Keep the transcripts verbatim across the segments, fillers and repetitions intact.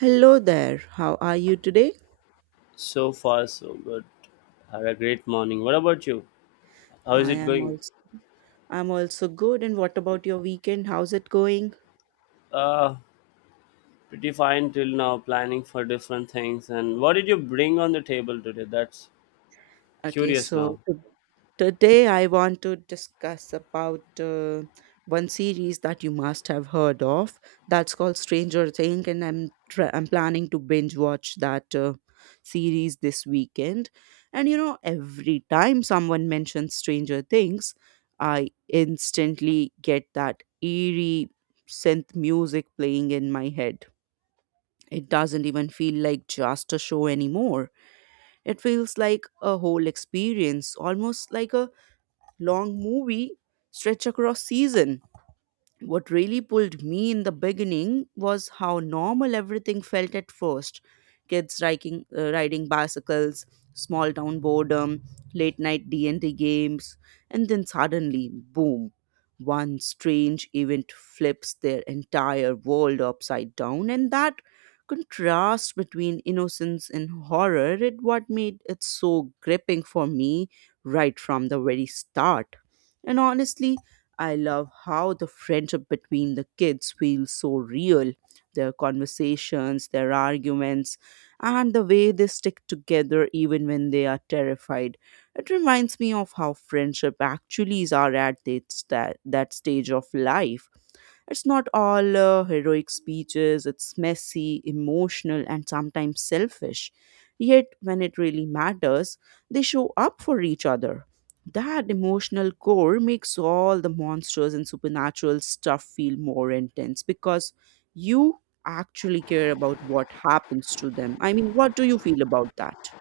Hello there. How are you today? So far, so good. Had a great morning. What about you? How is I it am going? also I'm also good. And what about your weekend? How's it going? Uh, Pretty fine till now, planning for different things. And what did you bring on the table today? That's Okay, curious so now. to- Today I want to discuss about uh, one series that you must have heard of. That's called Stranger Things, and I'm tr I'm planning to binge watch that uh, series this weekend. And you know, every time someone mentions Stranger Things, I instantly get that eerie synth music playing in my head. It doesn't even feel like just a show anymore, it feels like a whole experience, almost like a long movie stretched across season. What really pulled me in the beginning was how normal everything felt at first: kids riding, uh, riding bicycles, small town boredom, late night D&D games. And then suddenly, boom, one strange event flips their entire world upside down, and that contrast between innocence and horror is what made it so gripping for me right from the very start. And honestly, I love how the friendship between the kids feels so real. Their conversations, their arguments, and the way they stick together even when they are terrified. It reminds me of how friendship actually is are at that, sta- that stage of life. It's not all uh, heroic speeches, it's messy, emotional, and sometimes selfish. Yet, when it really matters, they show up for each other. That emotional core makes all the monsters and supernatural stuff feel more intense because you actually care about what happens to them. I mean, what do you feel about that?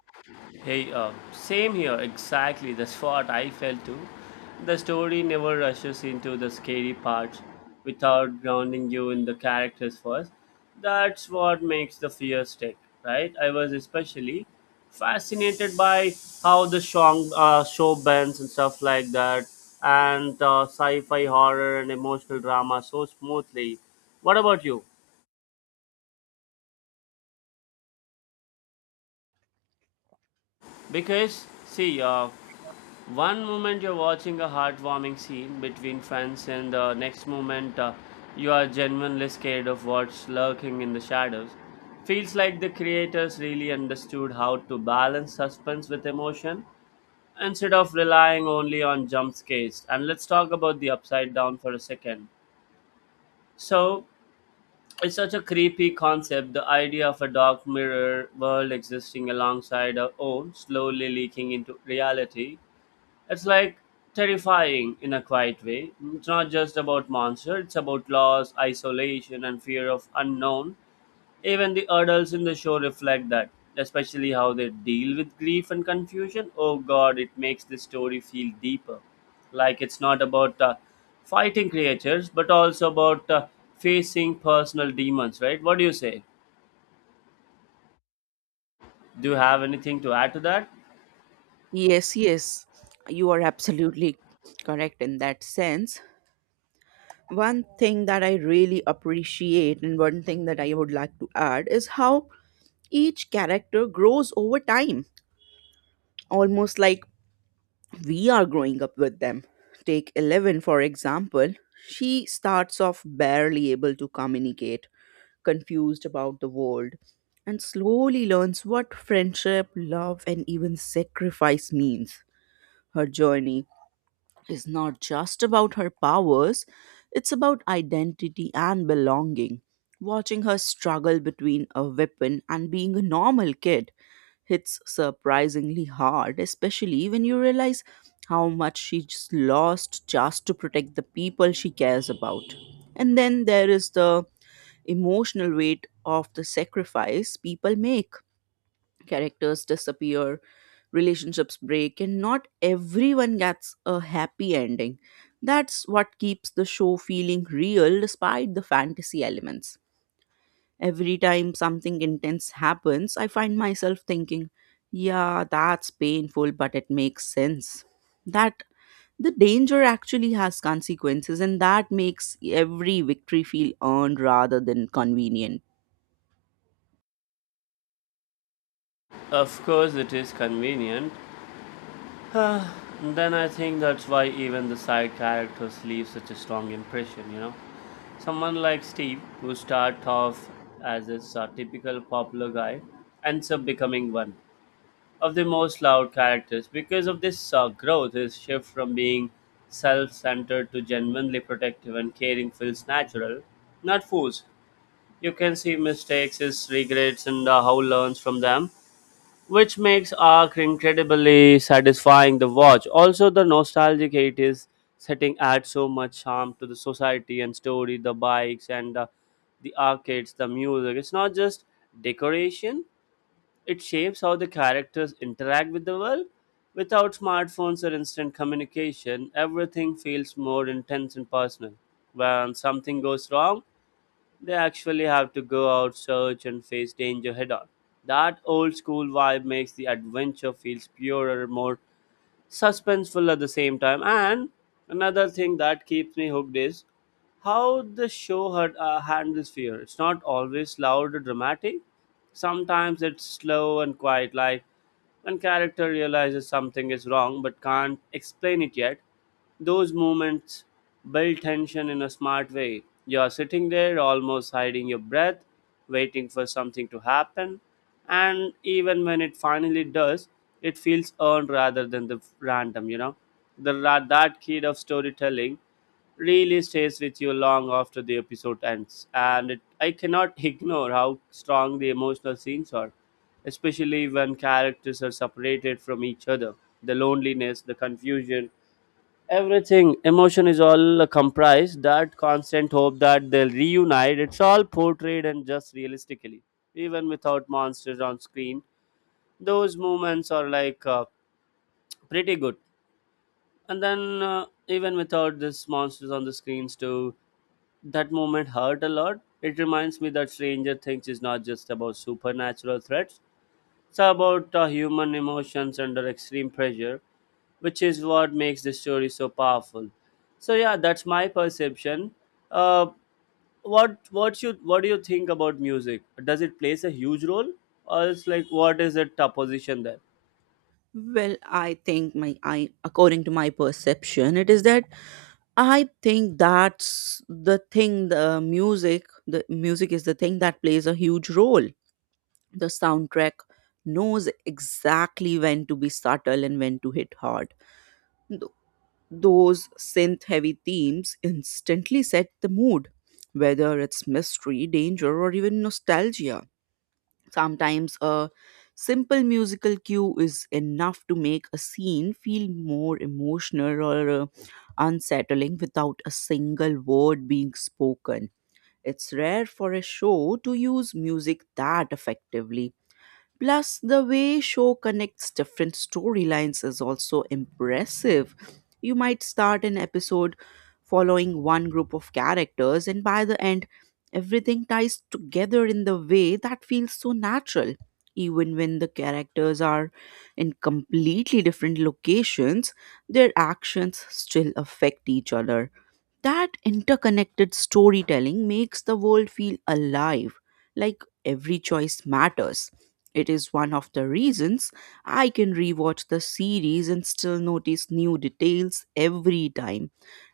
Hey, uh, same here, exactly. That's what I felt too. The story never rushes into the scary parts without grounding you in the characters first. That's what makes the fear stick, right? I was especially fascinated by how the song, uh, show bends and stuff like that, and uh, sci fi horror and emotional drama so smoothly. What about you? Because, see, uh, one moment you're watching a heartwarming scene between friends, and the next moment uh, you are genuinely scared of what's lurking in the shadows. Feels like the creators really understood how to balance suspense with emotion instead of relying only on jump scares. And let's talk about the upside down for a second. So, it's such a creepy concept, the idea of a dark mirror world existing alongside our own, slowly leaking into reality. It's like terrifying in a quiet way. It's not just about monsters, it's about loss, isolation, and fear of unknown. Even the adults in the show reflect that, especially how they deal with grief and confusion. Oh god, it makes the story feel deeper. Like it's not about uh, fighting creatures, but also about uh, facing personal demons, right? What do you say? Do you have anything to add to that? Yes, yes, you are absolutely correct in that sense. One thing that I really appreciate, and one thing that I would like to add, is how each character grows over time, almost like we are growing up with them. Take Eleven, for example. She starts off barely able to communicate, confused about the world, and slowly learns what friendship, love, and even sacrifice means. Her journey is not just about her powers, it's about identity and belonging. Watching her struggle between a weapon and being a normal kid hits surprisingly hard, especially when you realize how much she's lost just to protect the people she cares about. And then there is the emotional weight of the sacrifice people make. Characters disappear, relationships break, and not everyone gets a happy ending. That's what keeps the show feeling real despite the fantasy elements. Every time something intense happens, I find myself thinking, yeah, that's painful, but it makes sense. That the danger actually has consequences, and that makes every victory feel earned rather than convenient. Of course, it is convenient. Uh, then I think that's why even the side characters leave such a strong impression, you know. Someone like Steve, who starts off as a typical popular guy, ends up becoming one of the most loud characters because of this uh, growth. His shift from being self centered to genuinely protective and caring feels natural, not forced. You can see mistakes, his regrets, and uh, how he learns from them, which makes Arc incredibly satisfying to watch. Also, the nostalgic eighties setting adds so much charm to the society and story, the bikes and the, the arcades, the music. It's not just decoration, it shapes how the characters interact with the world. Without smartphones or instant communication, everything feels more intense and personal. When something goes wrong, they actually have to go out, search, and face danger head on. That old school vibe makes the adventure feels purer, more suspenseful at the same time. And another thing that keeps me hooked is how the show had, uh, handles fear. It's not always loud or dramatic. Sometimes it's slow and quiet, like when character realizes something is wrong but can't explain it yet. Those moments build tension in a smart way. You're sitting there almost hiding your breath, waiting for something to happen, and even when it finally does, it feels earned rather than the random, you know. The ra- that kid of storytelling really stays with you long after the episode ends, and it, I cannot ignore how strong the emotional scenes are, especially when characters are separated from each other. The loneliness, the confusion, everything, emotion is all comprised. That constant hope that they'll reunite, it's all portrayed and just realistically. Even without monsters on screen, those moments are like uh, pretty good. And then, uh, even without this monsters on the screens, too, that moment hurt a lot. It reminds me that Stranger Things is not just about supernatural threats. It's about uh, human emotions under extreme pressure, which is what makes the story so powerful. So yeah, that's my perception. Uh, what what you what do you think about music? Does it plays a huge role, or it's like what is the top position there? Well, I think my I according to my perception, it is that I think that's the thing, the music the music is the thing that plays a huge role. The soundtrack knows exactly when to be subtle and when to hit hard. Th- those synth heavy themes instantly set the mood, whether it's mystery, danger, or even nostalgia. Sometimes a simple musical cue is enough to make a scene feel more emotional or uh, unsettling without a single word being spoken. It's rare for a show to use music that effectively. Plus, the way show connects different storylines is also impressive. You might start an episode following one group of characters, and by the end, everything ties together in the way that feels so natural. Even when the characters are in completely different locations, their actions still affect each other. That interconnected storytelling makes the world feel alive, like every choice matters. It is one of the reasons I can rewatch the series and still notice new details every time.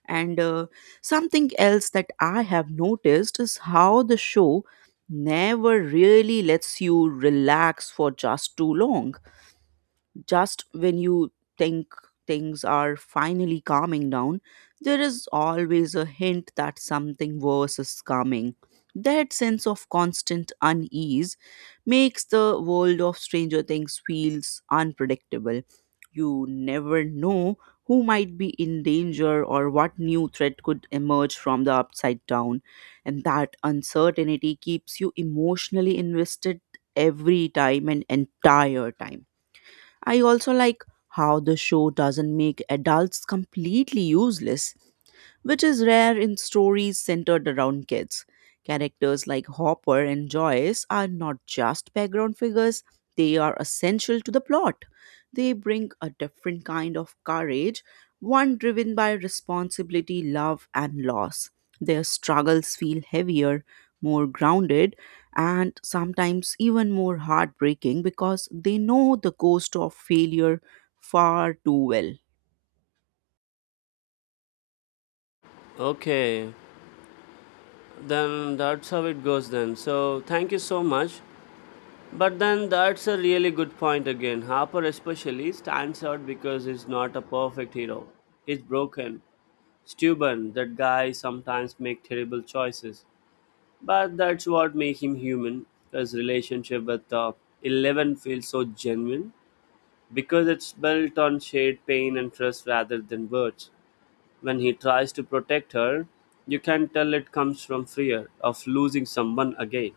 And uh, something else that I have noticed is how the show never really lets you relax for just too long. Just when you think things are finally calming down, there is always a hint that something worse is coming. That sense of constant unease makes the world of Stranger Things feels unpredictable. You never know who might be in danger or what new threat could emerge from the upside down. And that uncertainty keeps you emotionally invested every time and entire time. I also like how the show doesn't make adults completely useless, which is rare in stories centered around kids. Characters like Hopper and Joyce are not just background figures, they are essential to the plot. They bring a different kind of courage, one driven by responsibility, love, and loss. Their struggles feel heavier, more grounded, and sometimes even more heartbreaking because they know the cost of failure far too well. Okay, then that's how it goes then. So thank you so much. But then that's a really good point again. Harper especially stands out because he's not a perfect hero. He's broken. Steuben, that guy sometimes make terrible choices, but that's what makes him human. His relationship with uh, Eleven feels so genuine because it's built on shared pain and trust rather than words. When he tries to protect her, you can tell it comes from fear of losing someone again,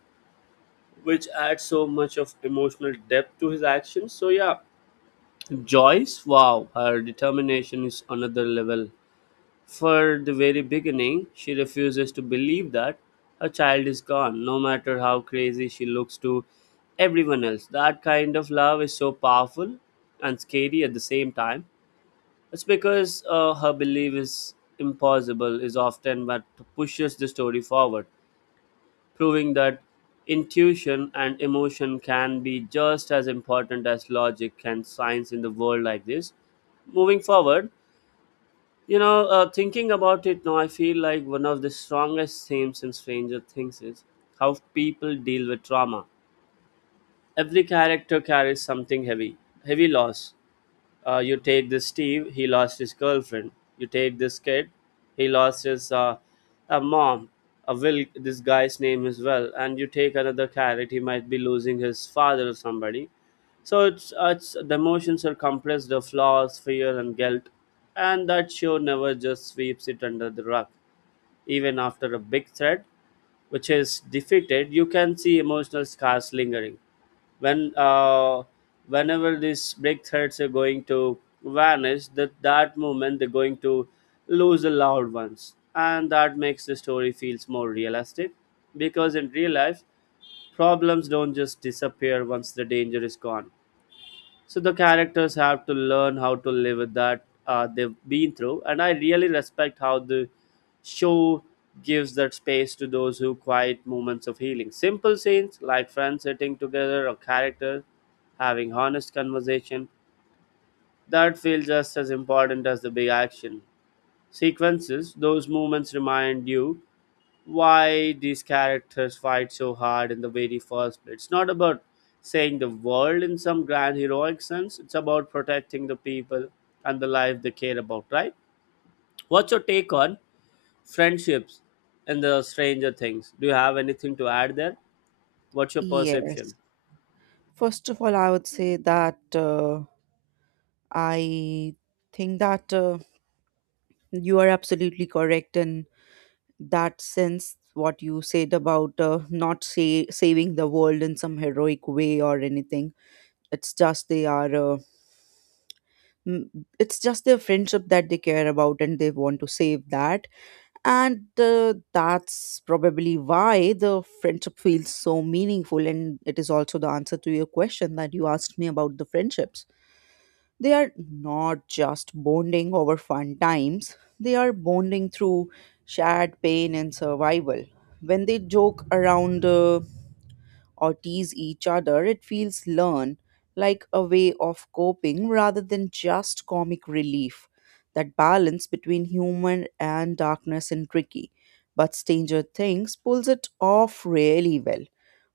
which adds so much of emotional depth to his actions. So yeah, Joyce, wow, her determination is another level. For the very beginning, she refuses to believe that her child is gone, no matter how crazy she looks to everyone else. That kind of love is so powerful and scary at the same time. It's because uh, her belief is impossible, is often what pushes the story forward, proving that intuition and emotion can be just as important as logic and science in the world like this. Moving forward, you know, uh, thinking about it now, I feel like one of the strongest themes in Stranger Things is how people deal with trauma. Every character carries something heavy, heavy loss. Uh, you take this Steve, he lost his girlfriend. You take this kid, he lost his uh, a mom. A will, this guy's name as well. And you take another carrot, he might be losing his father or somebody. So it's, uh, it's the emotions are compressed, the flaws, fear, and guilt, and that show never just sweeps it under the rug. Even after a big threat, which is defeated, you can see emotional scars lingering. When uh, whenever these big threats are going to vanish, that that moment they're going to lose the loud ones, and that makes the story feels more realistic. Because in real life, problems don't just disappear once the danger is gone, so the characters have to learn how to live with that uh, they've been through. And I really respect how the show gives that space to those who quiet moments of healing. Simple scenes like friends sitting together or characters having honest conversation, that feel just as important as the big action sequences. Those moments remind you why these characters fight so hard in the very first place. It's not about saying the world in some grand heroic sense, it's about protecting the people and the life they care about, right? What's your take on friendships in the Stranger Things? Do you have anything to add there? What's your Yes. perception? First of all, I would say that uh, I think that uh, you are absolutely correct in that sense. What you said about uh, not say, saving the world in some heroic way or anything. It's just they are. Uh, m- it's just their friendship that they care about and they want to save that, and uh, that's probably why the friendship feels so meaningful, and it is also the answer to your question that you asked me about the friendships. They are not just bonding over fun times, they are bonding through shared pain and survival. When they joke around uh, or tease each other, it feels learned, like a way of coping rather than just comic relief. That balance between humor and darkness and tricky. But Stranger Things pulls it off really well.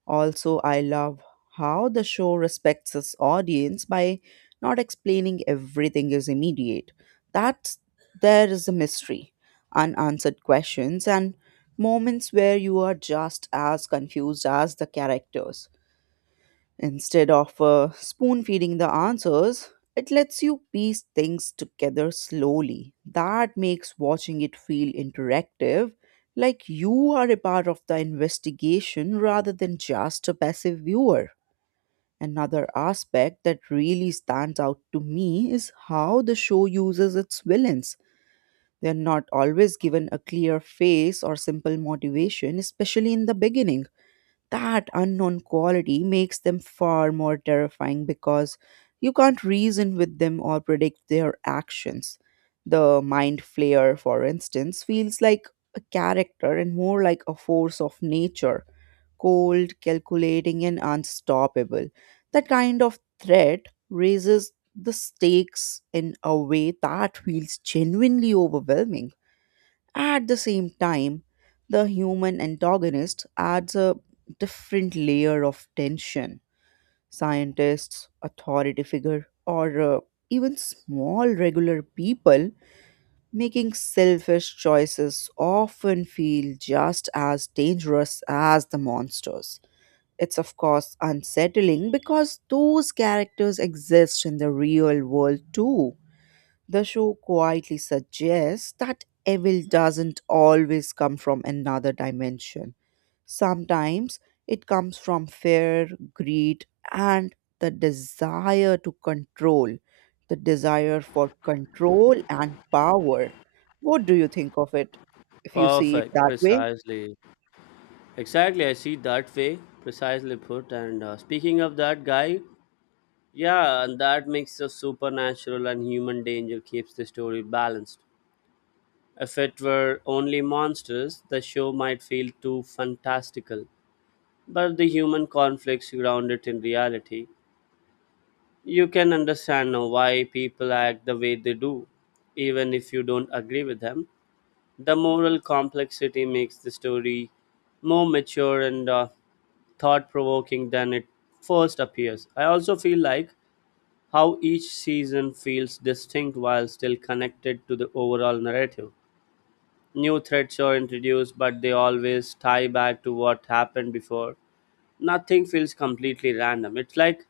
Also, I love how the show respects its audience by not explaining everything is immediate. That's there is a mystery, unanswered questions, and moments where you are just as confused as the characters. Instead of uh, spoon feeding the answers, it lets you piece things together slowly. That makes watching it feel interactive, like you are a part of the investigation rather than just a passive viewer. Another aspect that really stands out to me is how the show uses its villains. They are not always given a clear face or simple motivation, especially in the beginning. That unknown quality makes them far more terrifying because you can't reason with them or predict their actions. The mind flayer, for instance, feels like a character and more like a force of nature, cold, calculating, and unstoppable. That kind of threat raises the stakes in a way that feels genuinely overwhelming. At the same time, the human antagonist adds a different layer of tension. Scientists, authority figure, or uh, even small regular people making selfish choices often feel just as dangerous as the monsters. It's, of course, unsettling because those characters exist in the real world too. The show quietly suggests that evil doesn't always come from another dimension. Sometimes it comes from fear, greed, and the desire to control, the desire for control and power. What do you think of it if you see it Perfect, that way? precisely. Exactly, I see that way, precisely put. And uh, speaking of that guy, yeah, and that makes the supernatural and human danger keeps the story balanced. If it were only monsters, the show might feel too fantastical, but the human conflicts ground it in reality. You can understand now why people act the way they do, even if you don't agree with them. The moral complexity makes the story more mature and uh, thought provoking than it first appears. I also feel like how each season feels distinct while still connected to the overall narrative. New threats are introduced, but they always tie back to what happened before. Nothing feels completely random. It's like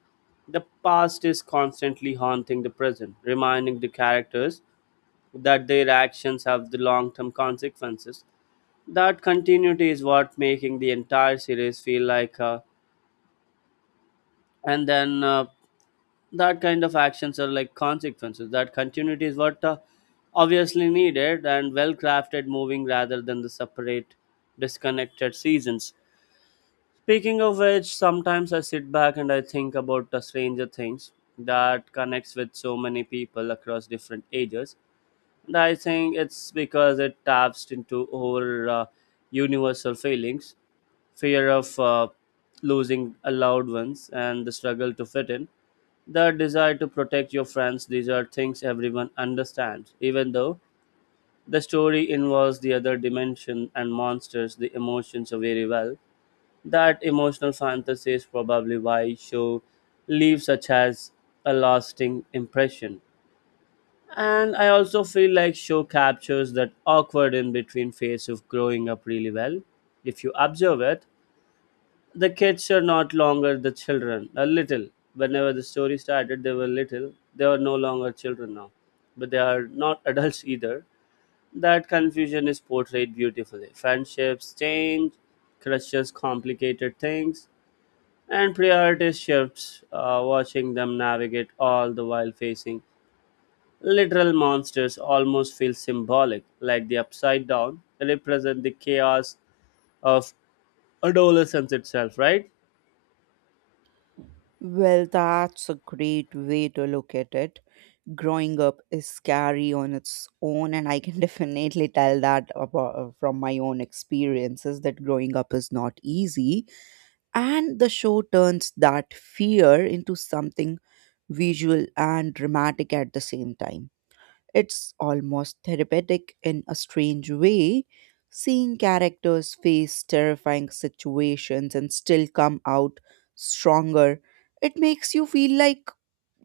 the past is constantly haunting the present, reminding the characters that their actions have the long term consequences. That continuity is what making the entire series feel like uh, and then uh, that kind of actions are like consequences. That continuity is what uh, obviously needed and well crafted moving, rather than the separate disconnected seasons. Speaking of which, sometimes I sit back and I think about the Stranger Things, that connects with so many people across different ages, and I think it's because it taps into our uh, universal feelings, fear of uh, losing a loved ones, and the struggle to fit in, the desire to protect your friends. These are things everyone understands, even though the story involves the other dimension and monsters, the emotions are very well. That emotional fantasy is probably why show leaves such as a lasting impression. And I also feel like show captures that awkward in between phase of growing up really well. If you observe it, the kids are not longer the children. A little. Whenever the story started, they were little. They are no longer children now. But they are not adults either. That confusion is portrayed beautifully. Friendships change, crushes complicated things, and priorities shifts. Uh, watching them navigate all the while facing literal monsters almost feels symbolic, like the upside down represent the chaos of adolescence itself, right? Well, that's a great way to look at it. Growing up is scary on its own, and I can definitely tell that about, from my own experiences that growing up is not easy, and the show turns that fear into something visual and dramatic at the same time. It's almost therapeutic in a strange way, seeing characters face terrifying situations and still come out stronger. It makes you feel like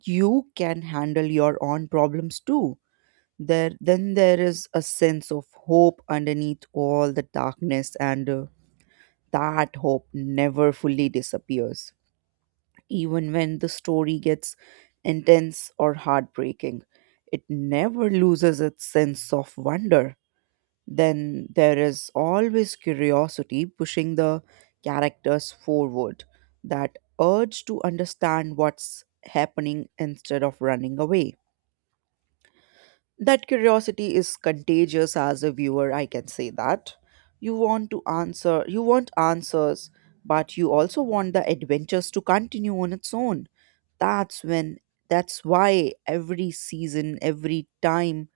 you can handle your own problems too. There then there is a sense of hope underneath all the darkness, and uh, that hope never fully disappears. Even when the story gets intense or heartbreaking, it never loses its sense of wonder. Then there is always curiosity pushing the characters forward, that urge to understand what's happening instead of running away. That curiosity is contagious. As a viewer, I can say that. You want to answer, you want answers, but you also want the adventures to continue on its own. That's when, that's why every season, every time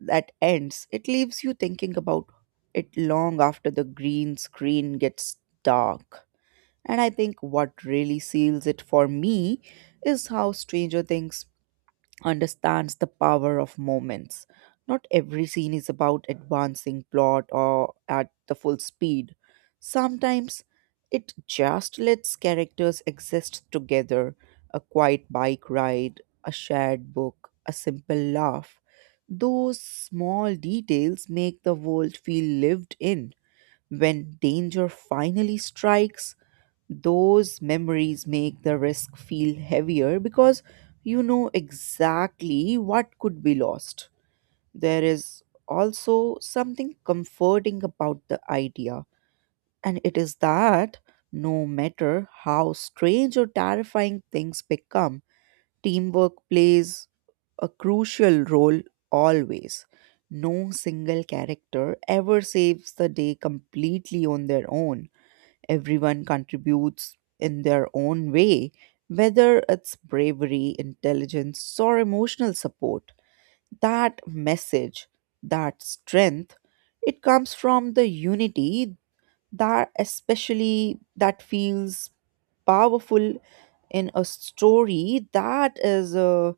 that ends, it leaves you thinking about it long after the green screen gets dark. And I think what really seals it for me is how Stranger Things understands the power of moments. Not every scene is about advancing plot or at the full speed. Sometimes it just lets characters exist together: a quiet bike ride, a shared book, a simple laugh. Those small details make the world feel lived in. When danger finally strikes, those memories make the risk feel heavier because you know exactly what could be lost. There is also something comforting about the idea, and it is that no matter how strange or terrifying things become, teamwork plays a crucial role always. No single character ever saves the day completely on their own. Everyone contributes in their own way, whether it's bravery, intelligence, or emotional support. That message, that strength, it comes from the unity, that especially that feels powerful in a story that is uh,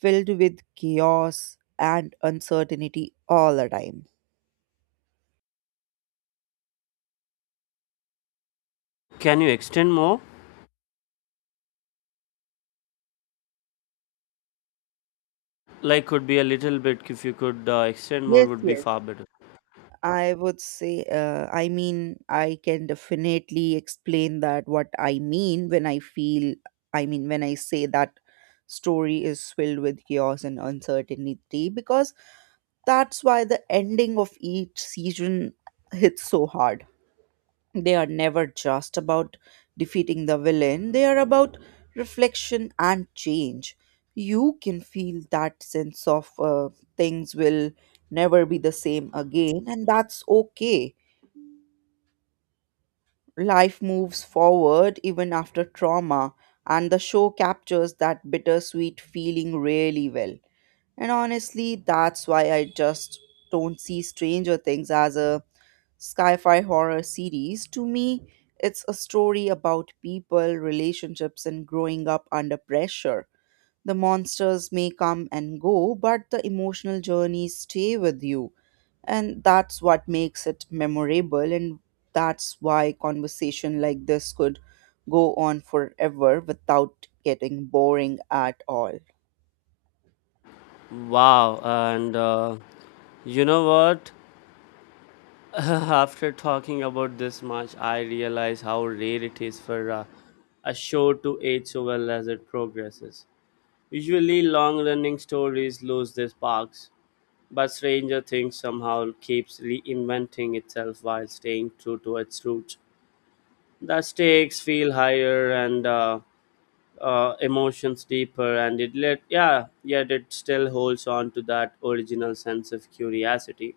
filled with chaos and uncertainty all the time. Can you extend more? Like could be a little bit. If you could uh, extend more Yes, would be yes. far better. I would say, uh, I mean, I can definitely explain that what I mean when I feel, I mean, when I say that story is filled with chaos and uncertainty, because that's why the ending of each season hits so hard. They are never just about defeating the villain, they are about reflection and change. You can feel that sense of uh, things will never be the same again, and that's okay. Life moves forward even after trauma, and the show captures that bittersweet feeling really well. And honestly, that's why I just don't see Stranger Things as a sci fi horror series. To me, it's a story about people, relationships, and growing up under pressure. The monsters may come and go, but the emotional journeys stay with you. And that's what makes it memorable. And that's why conversation like this could go on forever without getting boring at all. Wow, and uh, you know what after talking about this much, I realize how rare it is for uh, a show to age so well as it progresses. Usually long running stories lose their sparks, but Stranger Things somehow keeps reinventing itself while staying true to its roots. The stakes feel higher and uh, uh, emotions deeper, and it let yeah yet it still holds on to that original sense of curiosity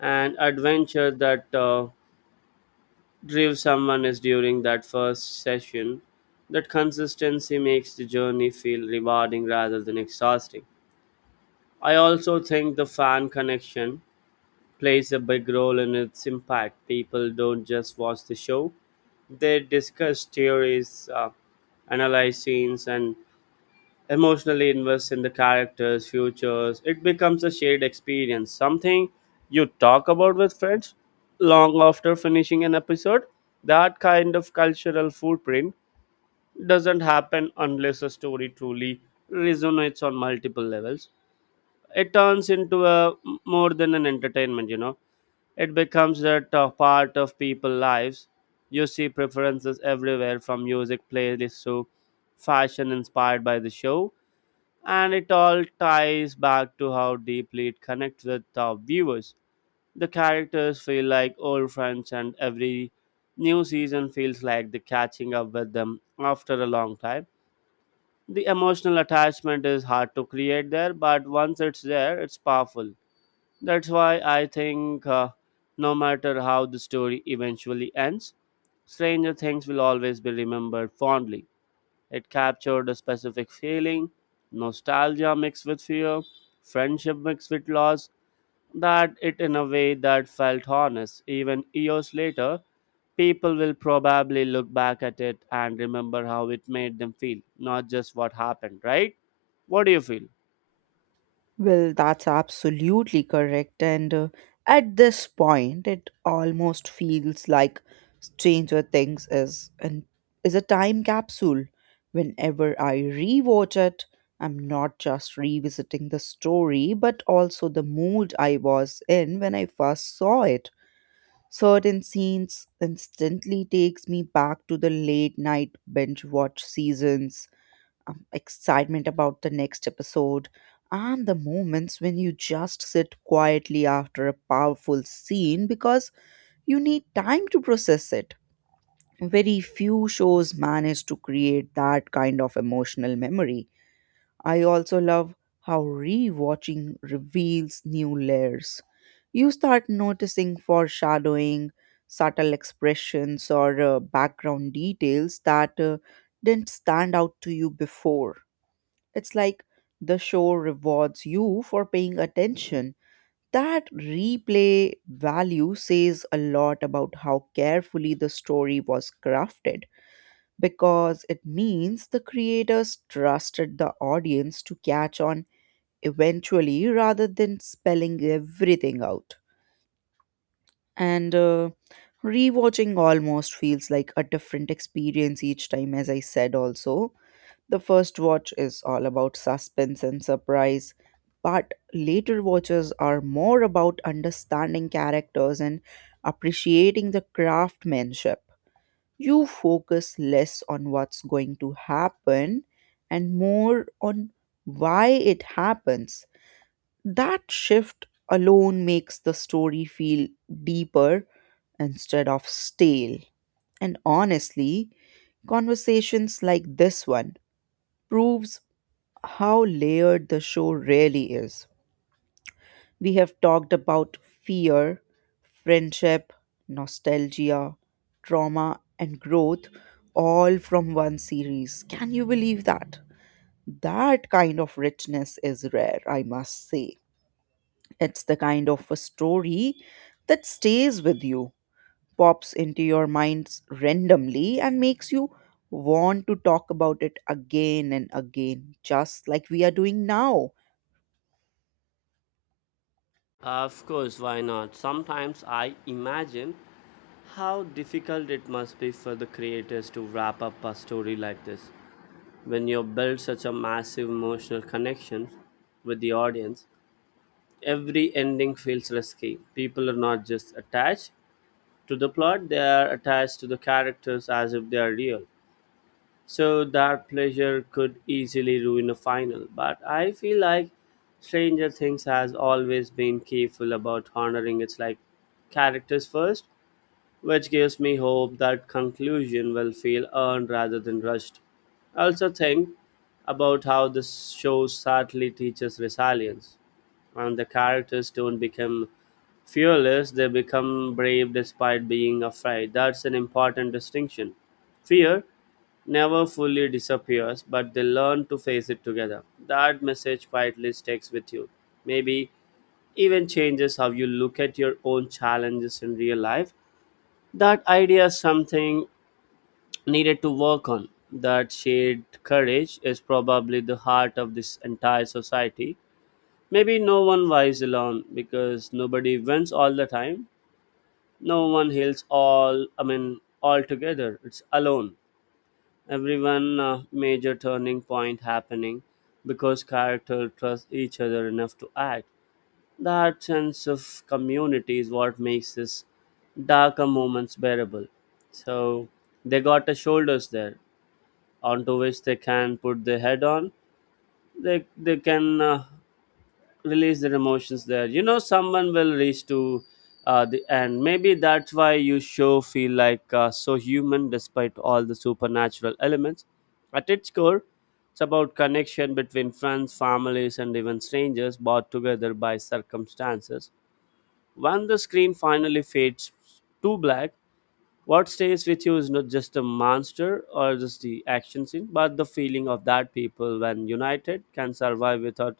and adventure that uh, drove someone is during that first session. That consistency makes the journey feel rewarding rather than exhausting. I also think the fan connection plays a big role in its impact. People don't just watch the show, they discuss theories, uh, analyze scenes, and emotionally invests in the characters, futures. It becomes a shared experience, something you talk about with friends long after finishing an episode. That kind of cultural footprint doesn't happen unless a story truly resonates on multiple levels. It turns into a more than an entertainment, you know. It becomes that uh, part of people' lives. You see preferences everywhere, from music playlists to fashion inspired by the show, and it all ties back to how deeply it connects with our viewers. The characters feel like old friends, and every new season feels like the catching up with them after a long time. The emotional attachment is hard to create there, but once it's there, it's powerful. That's why I think uh, no matter how the story eventually ends, Stranger Things will always be remembered fondly. It captured a specific feeling, nostalgia mixed with fear, friendship mixed with loss, that it in a way that felt honest. Even years later, people will probably look back at it and remember how it made them feel, not just what happened, right? What do you feel? Well, that's absolutely correct. And uh, at this point, it almost feels like Stranger Things is an is a time capsule. Whenever I rewatch it, I'm not just revisiting the story, but also the mood I was in when I first saw it. Certain scenes instantly takes me back to the late night binge watch seasons, um, excitement about the next episode, and the moments when you just sit quietly after a powerful scene because you need time to process it. Very few shows manage to create that kind of emotional memory. I also love how rewatching reveals new layers. You start noticing foreshadowing, subtle expressions, or uh, background details that uh, didn't stand out to you before. It's like the show rewards you for paying attention. That replay value says a lot about how carefully the story was crafted because it means the creators trusted the audience to catch on eventually rather than spelling everything out. And uh, rewatching almost feels like a different experience each time, as I said also. The first watch is all about suspense and surprise, but later watches are more about understanding characters and appreciating the craftsmanship. You focus less on what's going to happen and more on why it happens. That shift alone makes the story feel deeper instead of stale. And honestly, conversations like this one proves how layered the show really is. We have talked about fear, friendship, nostalgia, trauma, and growth, all from one series. Can you believe that? That kind of richness is rare, I must say. It's the kind of a story that stays with you, pops into your minds randomly, and makes you want to talk about it again and again, just like we are doing now. Of course, why not? Sometimes I imagine how difficult it must be for the creators to wrap up a story like this. When you build such a massive emotional connection with the audience, every ending feels risky. People are not just attached to the plot, they are attached to the characters as if they are real. So that pleasure could easily ruin a final. But I feel like Stranger Things has always been careful about honoring its like characters first, which gives me hope that conclusion will feel earned rather than rushed. I also think about how this show sadly teaches resilience, and the characters don't become fearless, they become brave despite being afraid. That's an important distinction. Fear never fully disappears, but they learn to face it together. That message quietly sticks with you. Maybe even changes how you look at your own challenges in real life. That idea is something needed to work on. That shared courage is probably the heart of this entire society. Maybe no one wise alone because nobody wins all the time. No one heals all, I mean, all together. It's alone. Everyone uh, major turning point happening because character trust each other enough to act. That sense of community is what makes this darker moments bearable. So they got the shoulders there onto which they can put their head on. They they can uh, release their emotions there. You know, someone will reach to uh, the end. Maybe that's why you show feel like uh, so human despite all the supernatural elements. At its core, it's about connection between friends, families, and even strangers brought together by circumstances. When the screen finally fades to black, what stays with you is not just the monster or just the action scene, but the feeling of that people when united can survive without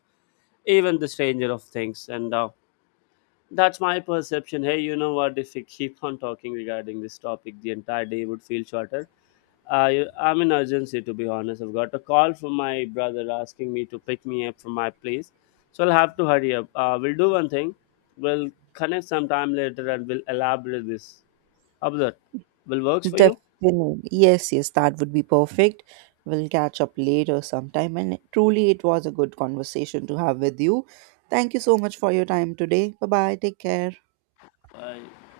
even the stranger of things. And uh, That's my perception. Hey, you know what? If we keep on talking regarding this topic, the entire day would feel shorter. I am in urgency to be honest. I've got a call from my brother asking me to pick me up from my place, so I'll have to hurry up. Uh, we'll do one thing. We'll connect sometime later and we'll elaborate this. How about that? Will works for you? Definitely. Yes, yes, that would be perfect. We'll catch up later sometime. And truly, it was a good conversation to have with you. Thank you so much for your time today. Bye bye. Take care. Bye.